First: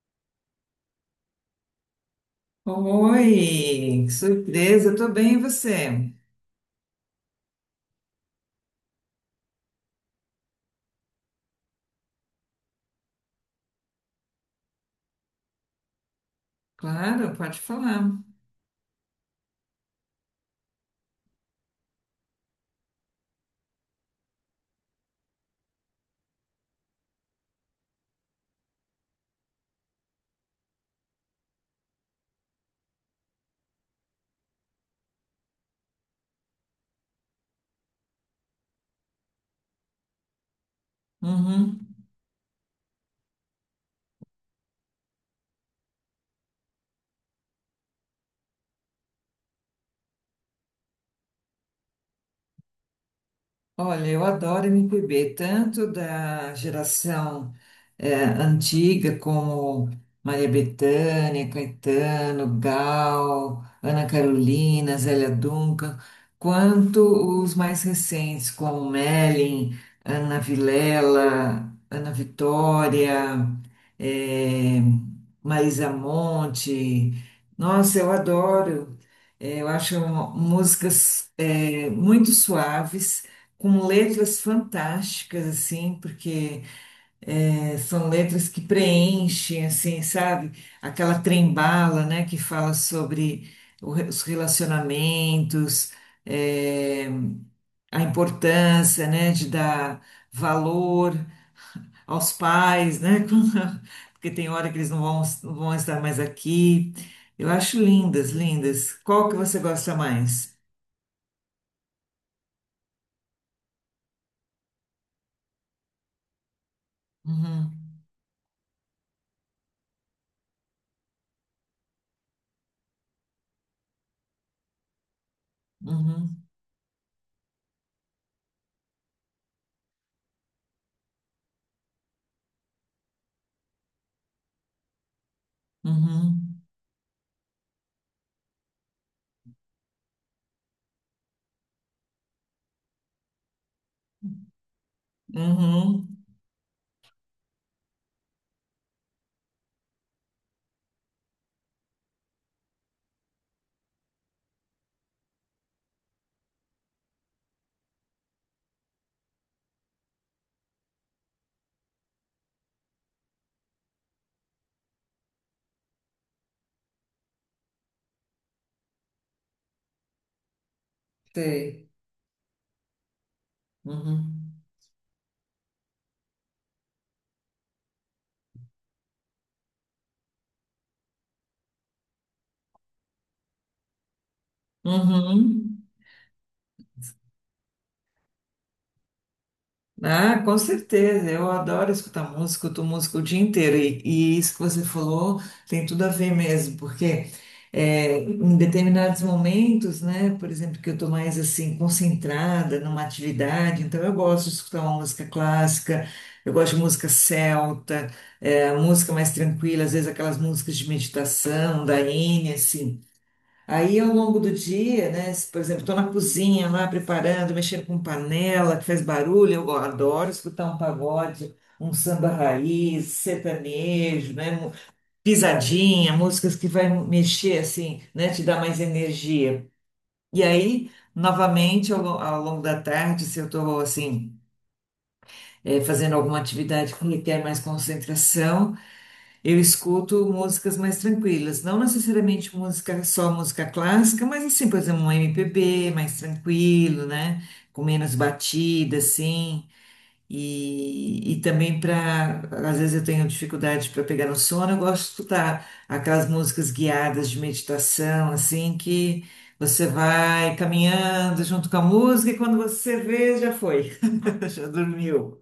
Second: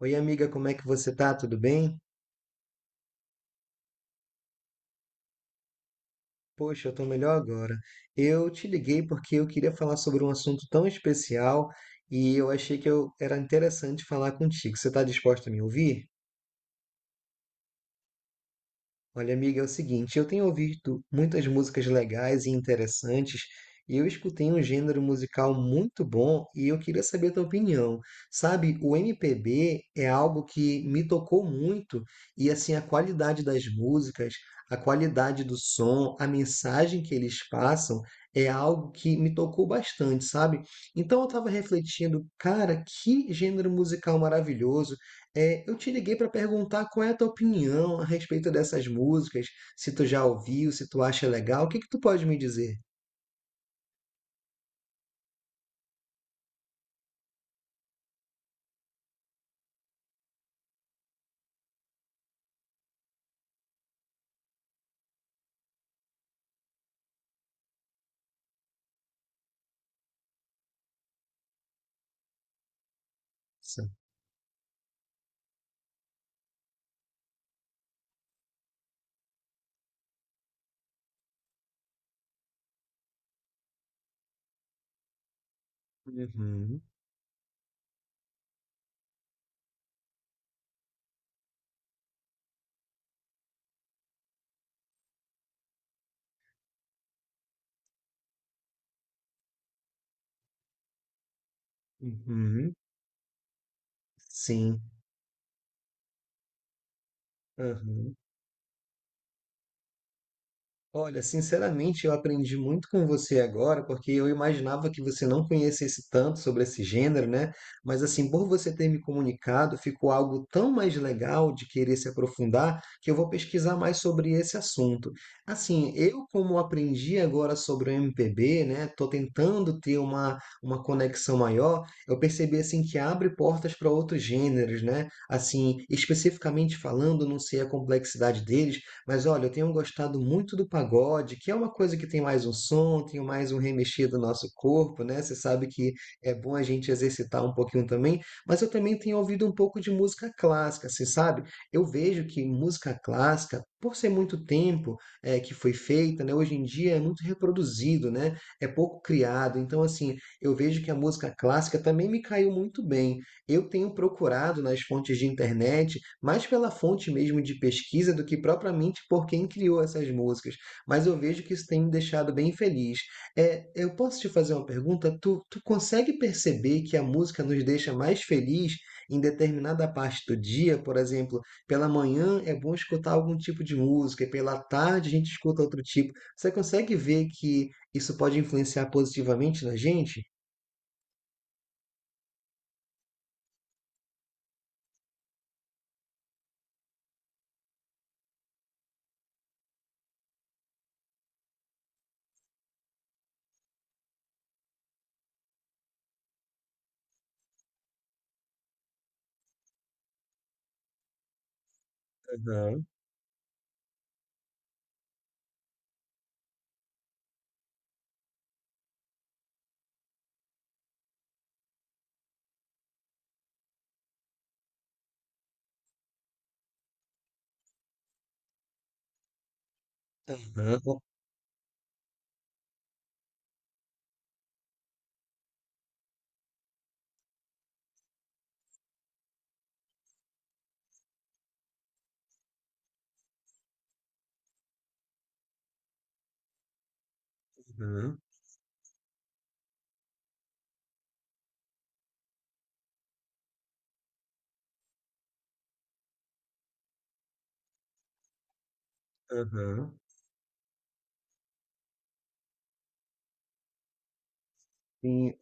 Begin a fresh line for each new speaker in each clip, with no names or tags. Oi, amiga, como é que você tá? Tudo bem?
Oi, que surpresa, eu tô bem, e você?
Poxa, eu tô melhor agora. Eu te liguei porque eu queria falar sobre um assunto tão especial e eu achei que eu era interessante falar contigo. Você tá disposta a me ouvir?
Claro, pode falar.
Olha, amiga, é o seguinte, eu tenho ouvido muitas músicas legais e interessantes, e eu escutei um gênero musical muito bom e eu queria saber a tua opinião. Sabe, o MPB é algo que me tocou muito, e assim, a qualidade das músicas, a qualidade do som, a mensagem que eles passam é algo que me tocou bastante, sabe? Então eu estava
Uhum.
refletindo, cara, que gênero musical maravilhoso. É, eu te liguei para perguntar qual é a tua opinião a respeito dessas músicas, se tu já ouviu, se tu acha legal, o que que tu pode me dizer?
Olha, eu adoro MPB, tanto da geração antiga, como Maria Bethânia, Caetano, Gal, Ana Carolina, Zélia Duncan, quanto os mais recentes, como Mellin, Ana Vilela, Ana Vitória,
Sim.
eh, Marisa Monte. Nossa, eu adoro. Eu acho músicas muito suaves com letras fantásticas, assim, porque
Uhum,
são letras que preenchem, assim, sabe? Aquela trem-bala, né, que fala sobre os relacionamentos, é, a importância, né, de dar valor aos
uhum,
pais, né, porque tem hora que
sim.
eles não vão estar mais aqui. Eu acho lindas, lindas. Qual que você gosta mais?
Olha, sinceramente, eu aprendi muito com você agora, porque eu imaginava que você não conhecesse tanto sobre esse gênero, né?
Uhum,
Mas assim, por você ter me comunicado, ficou algo tão mais legal de querer se aprofundar, que eu vou pesquisar mais sobre esse assunto. Assim, eu
uhum,
como aprendi agora sobre o MPB, né? Tô tentando ter uma conexão maior, eu percebi assim que abre portas para outros gêneros, né? Assim,
uhum,
especificamente falando, não sei a complexidade deles, mas olha, eu tenho gostado muito do pagode, que é uma coisa que tem mais um som, tem mais um remexer do nosso corpo, né? Você sabe que
uhum.
é bom a gente exercitar um pouquinho também, mas eu também tenho ouvido um pouco de música clássica, você sabe? Eu vejo que música clássica, por ser muito tempo que foi feita, né? Hoje em dia é muito reproduzido, né? É pouco criado. Então, assim, eu vejo que a música clássica também me caiu muito bem. Eu tenho procurado nas fontes de internet mais pela fonte mesmo de pesquisa do que propriamente por quem criou essas músicas, mas eu vejo que isso tem me
Sei.
deixado bem feliz. Eu posso te fazer
Uhum.
uma pergunta? Tu consegue perceber que a música nos deixa mais feliz em determinada parte do dia? Por exemplo, pela manhã é bom escutar algum tipo de música e pela tarde a gente escuta
Uhum.
outro tipo. Você consegue ver que isso pode influenciar positivamente na gente?
Ah, com certeza. Eu adoro escutar música, escuto música o dia inteiro. E isso que você falou tem tudo a ver mesmo, porque em determinados momentos, né, por exemplo, que eu estou mais assim concentrada numa atividade, então eu gosto de escutar uma música clássica, eu gosto de música celta, é, música mais tranquila, às vezes aquelas músicas de meditação, da Enya,
Aham,
assim. Aí, ao longo do dia, né, se, por exemplo, estou na cozinha lá preparando, mexendo com panela que faz barulho, eu adoro escutar um pagode, um samba raiz, sertanejo, né, pisadinha, músicas que vai mexer assim, né, te dar mais energia. E aí,
aham,
novamente, ao longo da tarde, se eu estou assim, fazendo alguma atividade que requer mais concentração, eu escuto músicas mais tranquilas, não necessariamente música, só música clássica, mas assim, por exemplo, um MPB mais tranquilo, né? Com menos
aham,
batida, assim. E também para, às vezes eu tenho dificuldade para pegar no sono, eu gosto de escutar aquelas músicas guiadas de meditação, assim, que você
aham.
vai caminhando junto com a música e quando você vê, já foi, já
Sim,
dormiu.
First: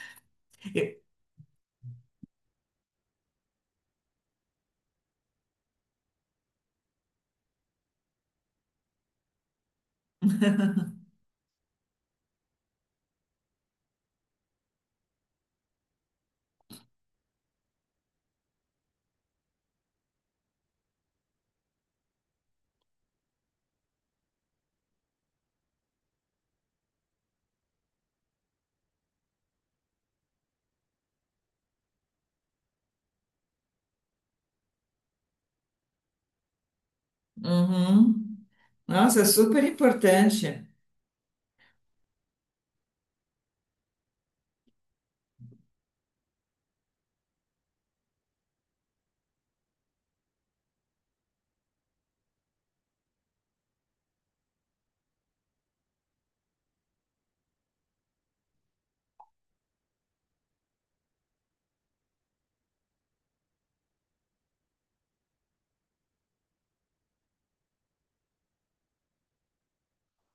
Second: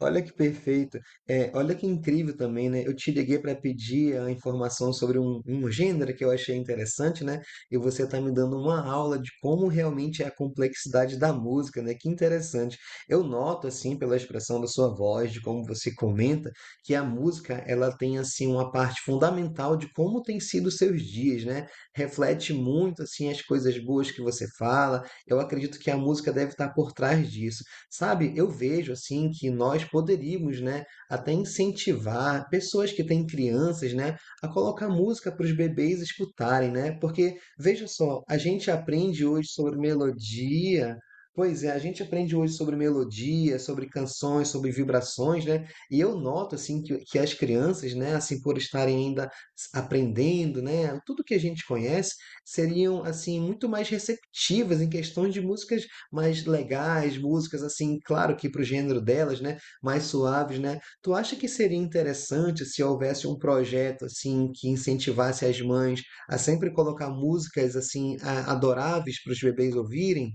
olha que
Eu-
perfeito. É. Olha que incrível também, né, eu te liguei para pedir a informação sobre um gênero que eu achei interessante, né, e você está me dando uma aula de como realmente é a complexidade da música, né, que interessante. Eu noto, assim, pela expressão da sua voz, de como você comenta, que a música ela tem, assim, uma parte fundamental de como tem sido os seus dias, né, reflete muito, assim, as coisas boas que você fala, eu acredito que a música deve estar por trás disso. Sabe, eu vejo assim que nós poderíamos, né, até incentivar pessoas que têm crianças, né, a colocar música para os bebês escutarem, né? Porque veja só, a
Uhum.
gente
Nossa,
aprende
é
hoje
super
sobre
importante.
melodia. Pois é, a gente aprende hoje sobre melodia, sobre canções, sobre vibrações, né? E eu noto assim que as crianças, né, assim por estarem ainda s- aprendendo, né, tudo que a gente conhece, seriam assim muito mais receptivas em questões de músicas mais legais, músicas assim, claro que para o gênero delas, né, mais suaves, né? Tu acha que seria interessante se houvesse um projeto assim que incentivasse as mães a sempre colocar músicas assim a- adoráveis para os bebês ouvirem?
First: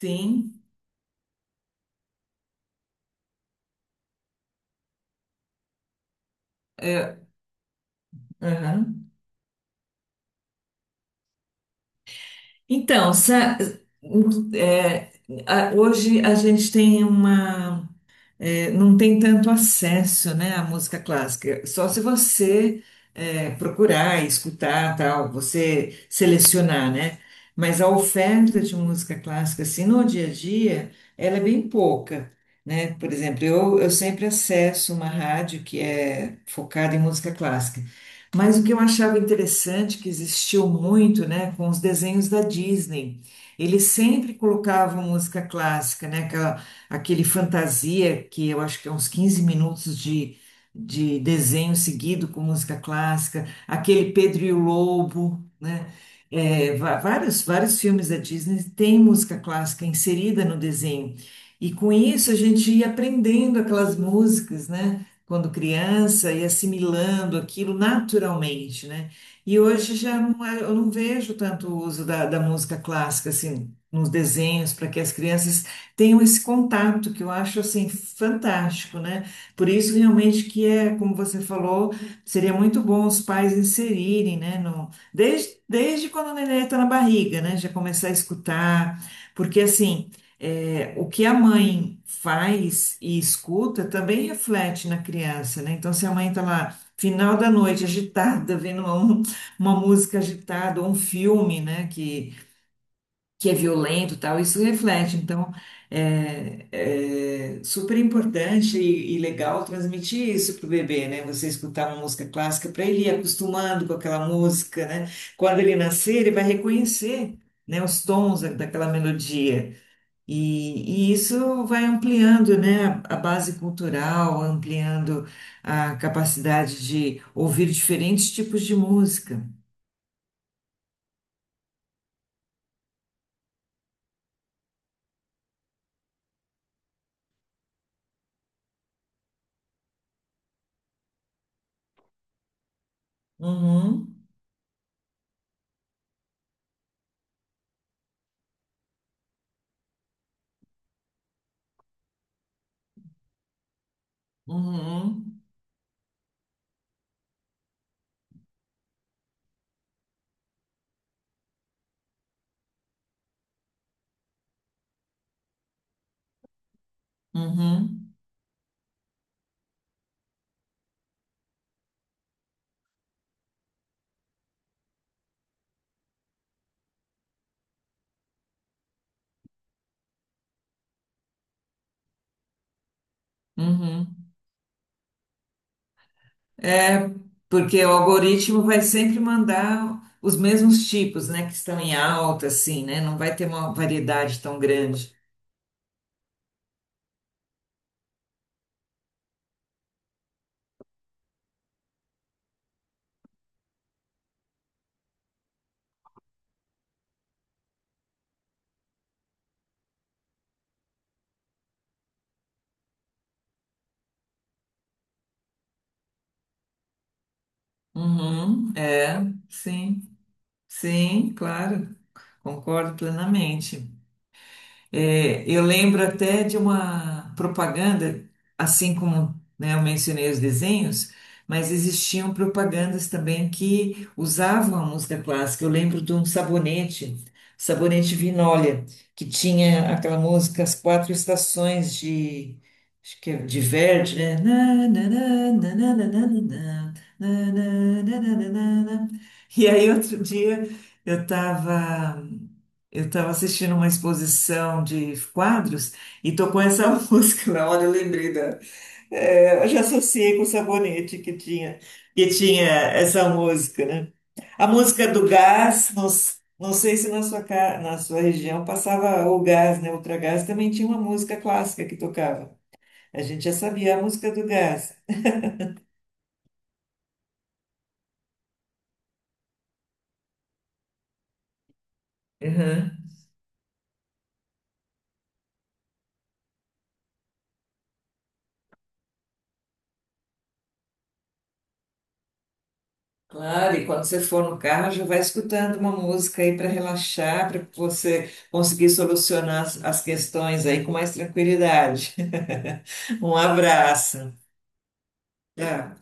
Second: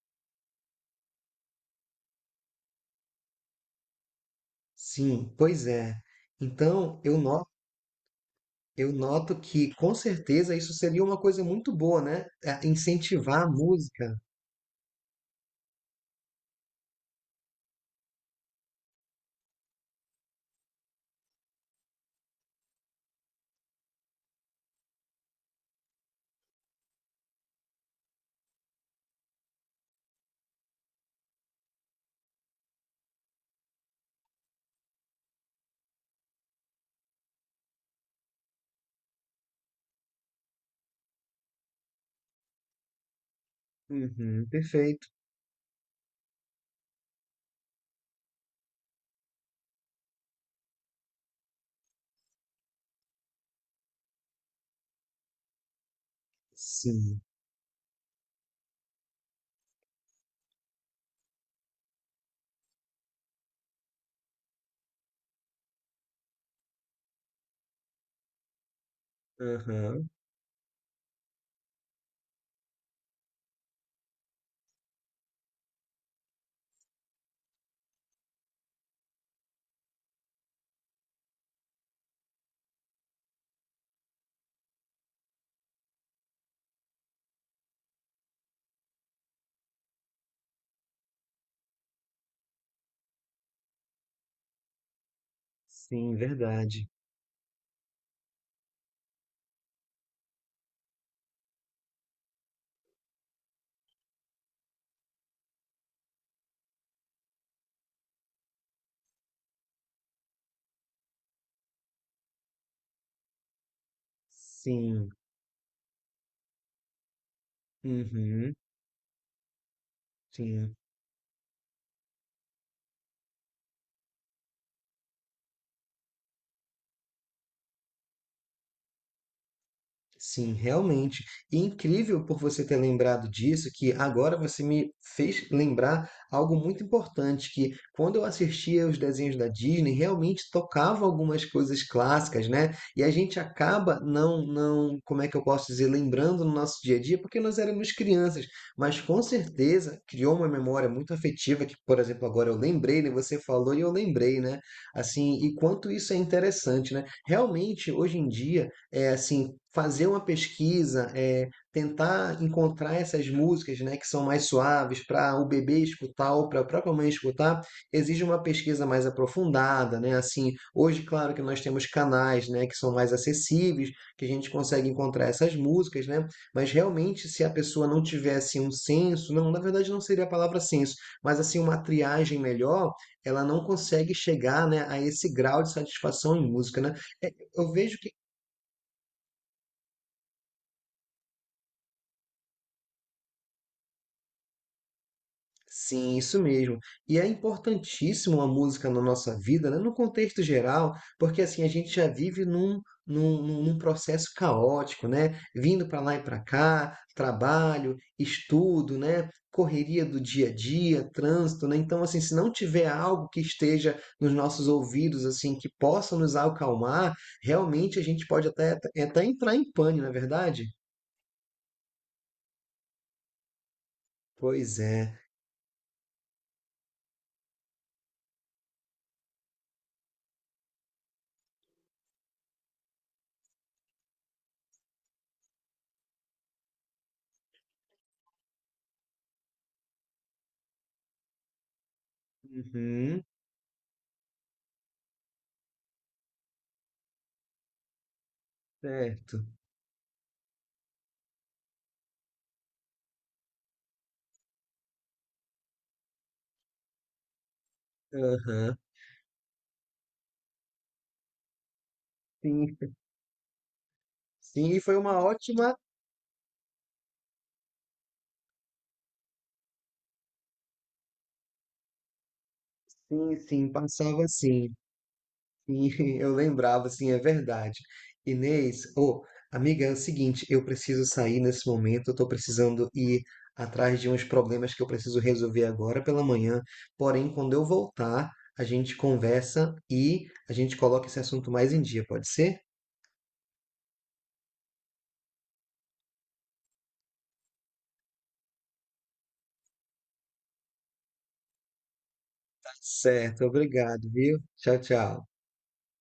Sim.
Sim, pois é. Então, eu
É,
noto eu
aham.
noto que com certeza isso seria uma coisa muito boa, né? É,
Então,
incentivar a
sa-
música.
é, Hoje a gente tem uma. É, não tem tanto acesso, né, à música clássica. Só se você procurar, escutar, tal, você selecionar, né? Mas a oferta de música clássica, assim, no dia a dia, ela é bem pouca, né? Por exemplo, eu sempre acesso uma rádio que é focada em música clássica. Mas o que eu achava interessante, que existiu muito, né, com os desenhos da Disney, eles sempre
Uhum,
colocavam
perfeito.
música clássica, né, aquele Fantasia, que eu acho que é uns 15 minutos de desenho seguido com música clássica, aquele Pedro e o Lobo, né?
Sim.
Vários, vários filmes da Disney têm música clássica inserida no desenho. E com isso a gente ia aprendendo aquelas músicas, né? Quando criança, e assimilando aquilo naturalmente, né? E hoje
Aham.
já não, eu não vejo tanto o uso da música clássica assim nos desenhos para que as crianças tenham esse contato que eu acho assim fantástico, né? Por isso realmente que é, como você falou, seria muito bom os pais inserirem, né? No, desde quando o neném está na barriga, né? Já começar a escutar, porque assim é, o que a mãe faz e escuta também reflete na criança, né? Então, se a
Sim,
mãe está lá,
verdade.
final da noite, agitada, vendo uma música agitada, ou um filme, né? Que é violento e tal, isso reflete. Então, é, é super importante e legal transmitir isso pro bebê, né? Você escutar uma música clássica para ele ir acostumando com aquela música, né?
Sim.
Quando ele nascer, ele vai reconhecer, né, os tons
Uhum.
daquela melodia.
Sim,
E isso vai ampliando, né, a base cultural, ampliando a capacidade de ouvir diferentes tipos de música.
sim, realmente. E incrível por você ter lembrado disso, que agora você me fez lembrar algo muito importante, que quando eu assistia os desenhos da Disney, realmente tocava algumas coisas clássicas, né? E a gente acaba
Uhum,
não, como é que eu posso dizer, lembrando no nosso dia a dia, porque nós éramos crianças, mas com certeza criou uma memória muito afetiva, que, por exemplo, agora eu lembrei, né? Você falou e eu lembrei, né? Assim,
uhum,
e quanto isso é interessante, né? Realmente, hoje em dia, é assim, fazer uma pesquisa, é, tentar encontrar essas músicas, né, que são mais suaves para o bebê escutar ou para a própria mãe escutar,
uhum,
exige uma pesquisa mais aprofundada, né? Assim, hoje, claro que nós temos canais, né, que são mais acessíveis, que a gente consegue encontrar essas músicas, né? Mas realmente, se a pessoa não tivesse um senso, não, na verdade não seria a palavra senso, mas assim uma triagem melhor, ela não consegue
uhum.
chegar, né, a esse grau de satisfação em música, né?
É,
É, eu
porque o
vejo que
algoritmo vai sempre mandar os mesmos tipos, né, que estão em alta, assim, né? Não vai ter uma variedade tão grande.
sim, isso mesmo. E é importantíssimo a música na nossa vida, né? No contexto geral, porque assim a gente já vive num, num processo caótico, né? Vindo para lá e para cá, trabalho, estudo, né? Correria do dia a dia, trânsito, né? Então, assim, se não tiver algo que esteja nos nossos ouvidos, assim, que possa nos acalmar, realmente a gente pode
Uhum,
até,
é,
até entrar em
sim,
pânico, não é verdade?
sim, claro, concordo plenamente.
Pois é.
É, eu lembro até de uma propaganda, assim como, né, eu mencionei os desenhos, mas existiam propagandas também que usavam a música clássica. Eu lembro de um sabonete, sabonete Vinólia, que tinha aquela música As Quatro Estações de, acho
Uhum,
que é de Verdi, né? Na, na, na, na, na, na, na, na, na, na, na, na, na, na, na.
certo.
E aí, outro dia, eu estava. Eu estava assistindo uma exposição de quadros e tocou essa música na hora, eu lembrei da.
Aham.
É, eu já associei com o sabonete que tinha
Sim.
essa música, né? A
Sim, e foi
música
uma
do
ótima.
gás, não, não sei se na sua, na sua região passava o gás, né? Ultragás também tinha uma música clássica que tocava. A
Sim,
gente já
sim,
sabia a
passava
música do
assim.
gás.
Sim, eu lembrava, sim, é verdade. Inês, ô, amiga, é o seguinte, eu preciso sair nesse momento, eu tô precisando ir atrás de uns problemas que eu preciso resolver agora pela manhã. Porém, quando eu voltar, a gente conversa e a gente coloca esse assunto mais em dia, pode ser?
Claro, e quando você for no carro, já vai escutando uma música aí para relaxar, para você conseguir solucionar as, as questões aí com mais tranquilidade.
Tá
Um
certo, obrigado,
abraço.
viu? Tchau, tchau.
Tchau.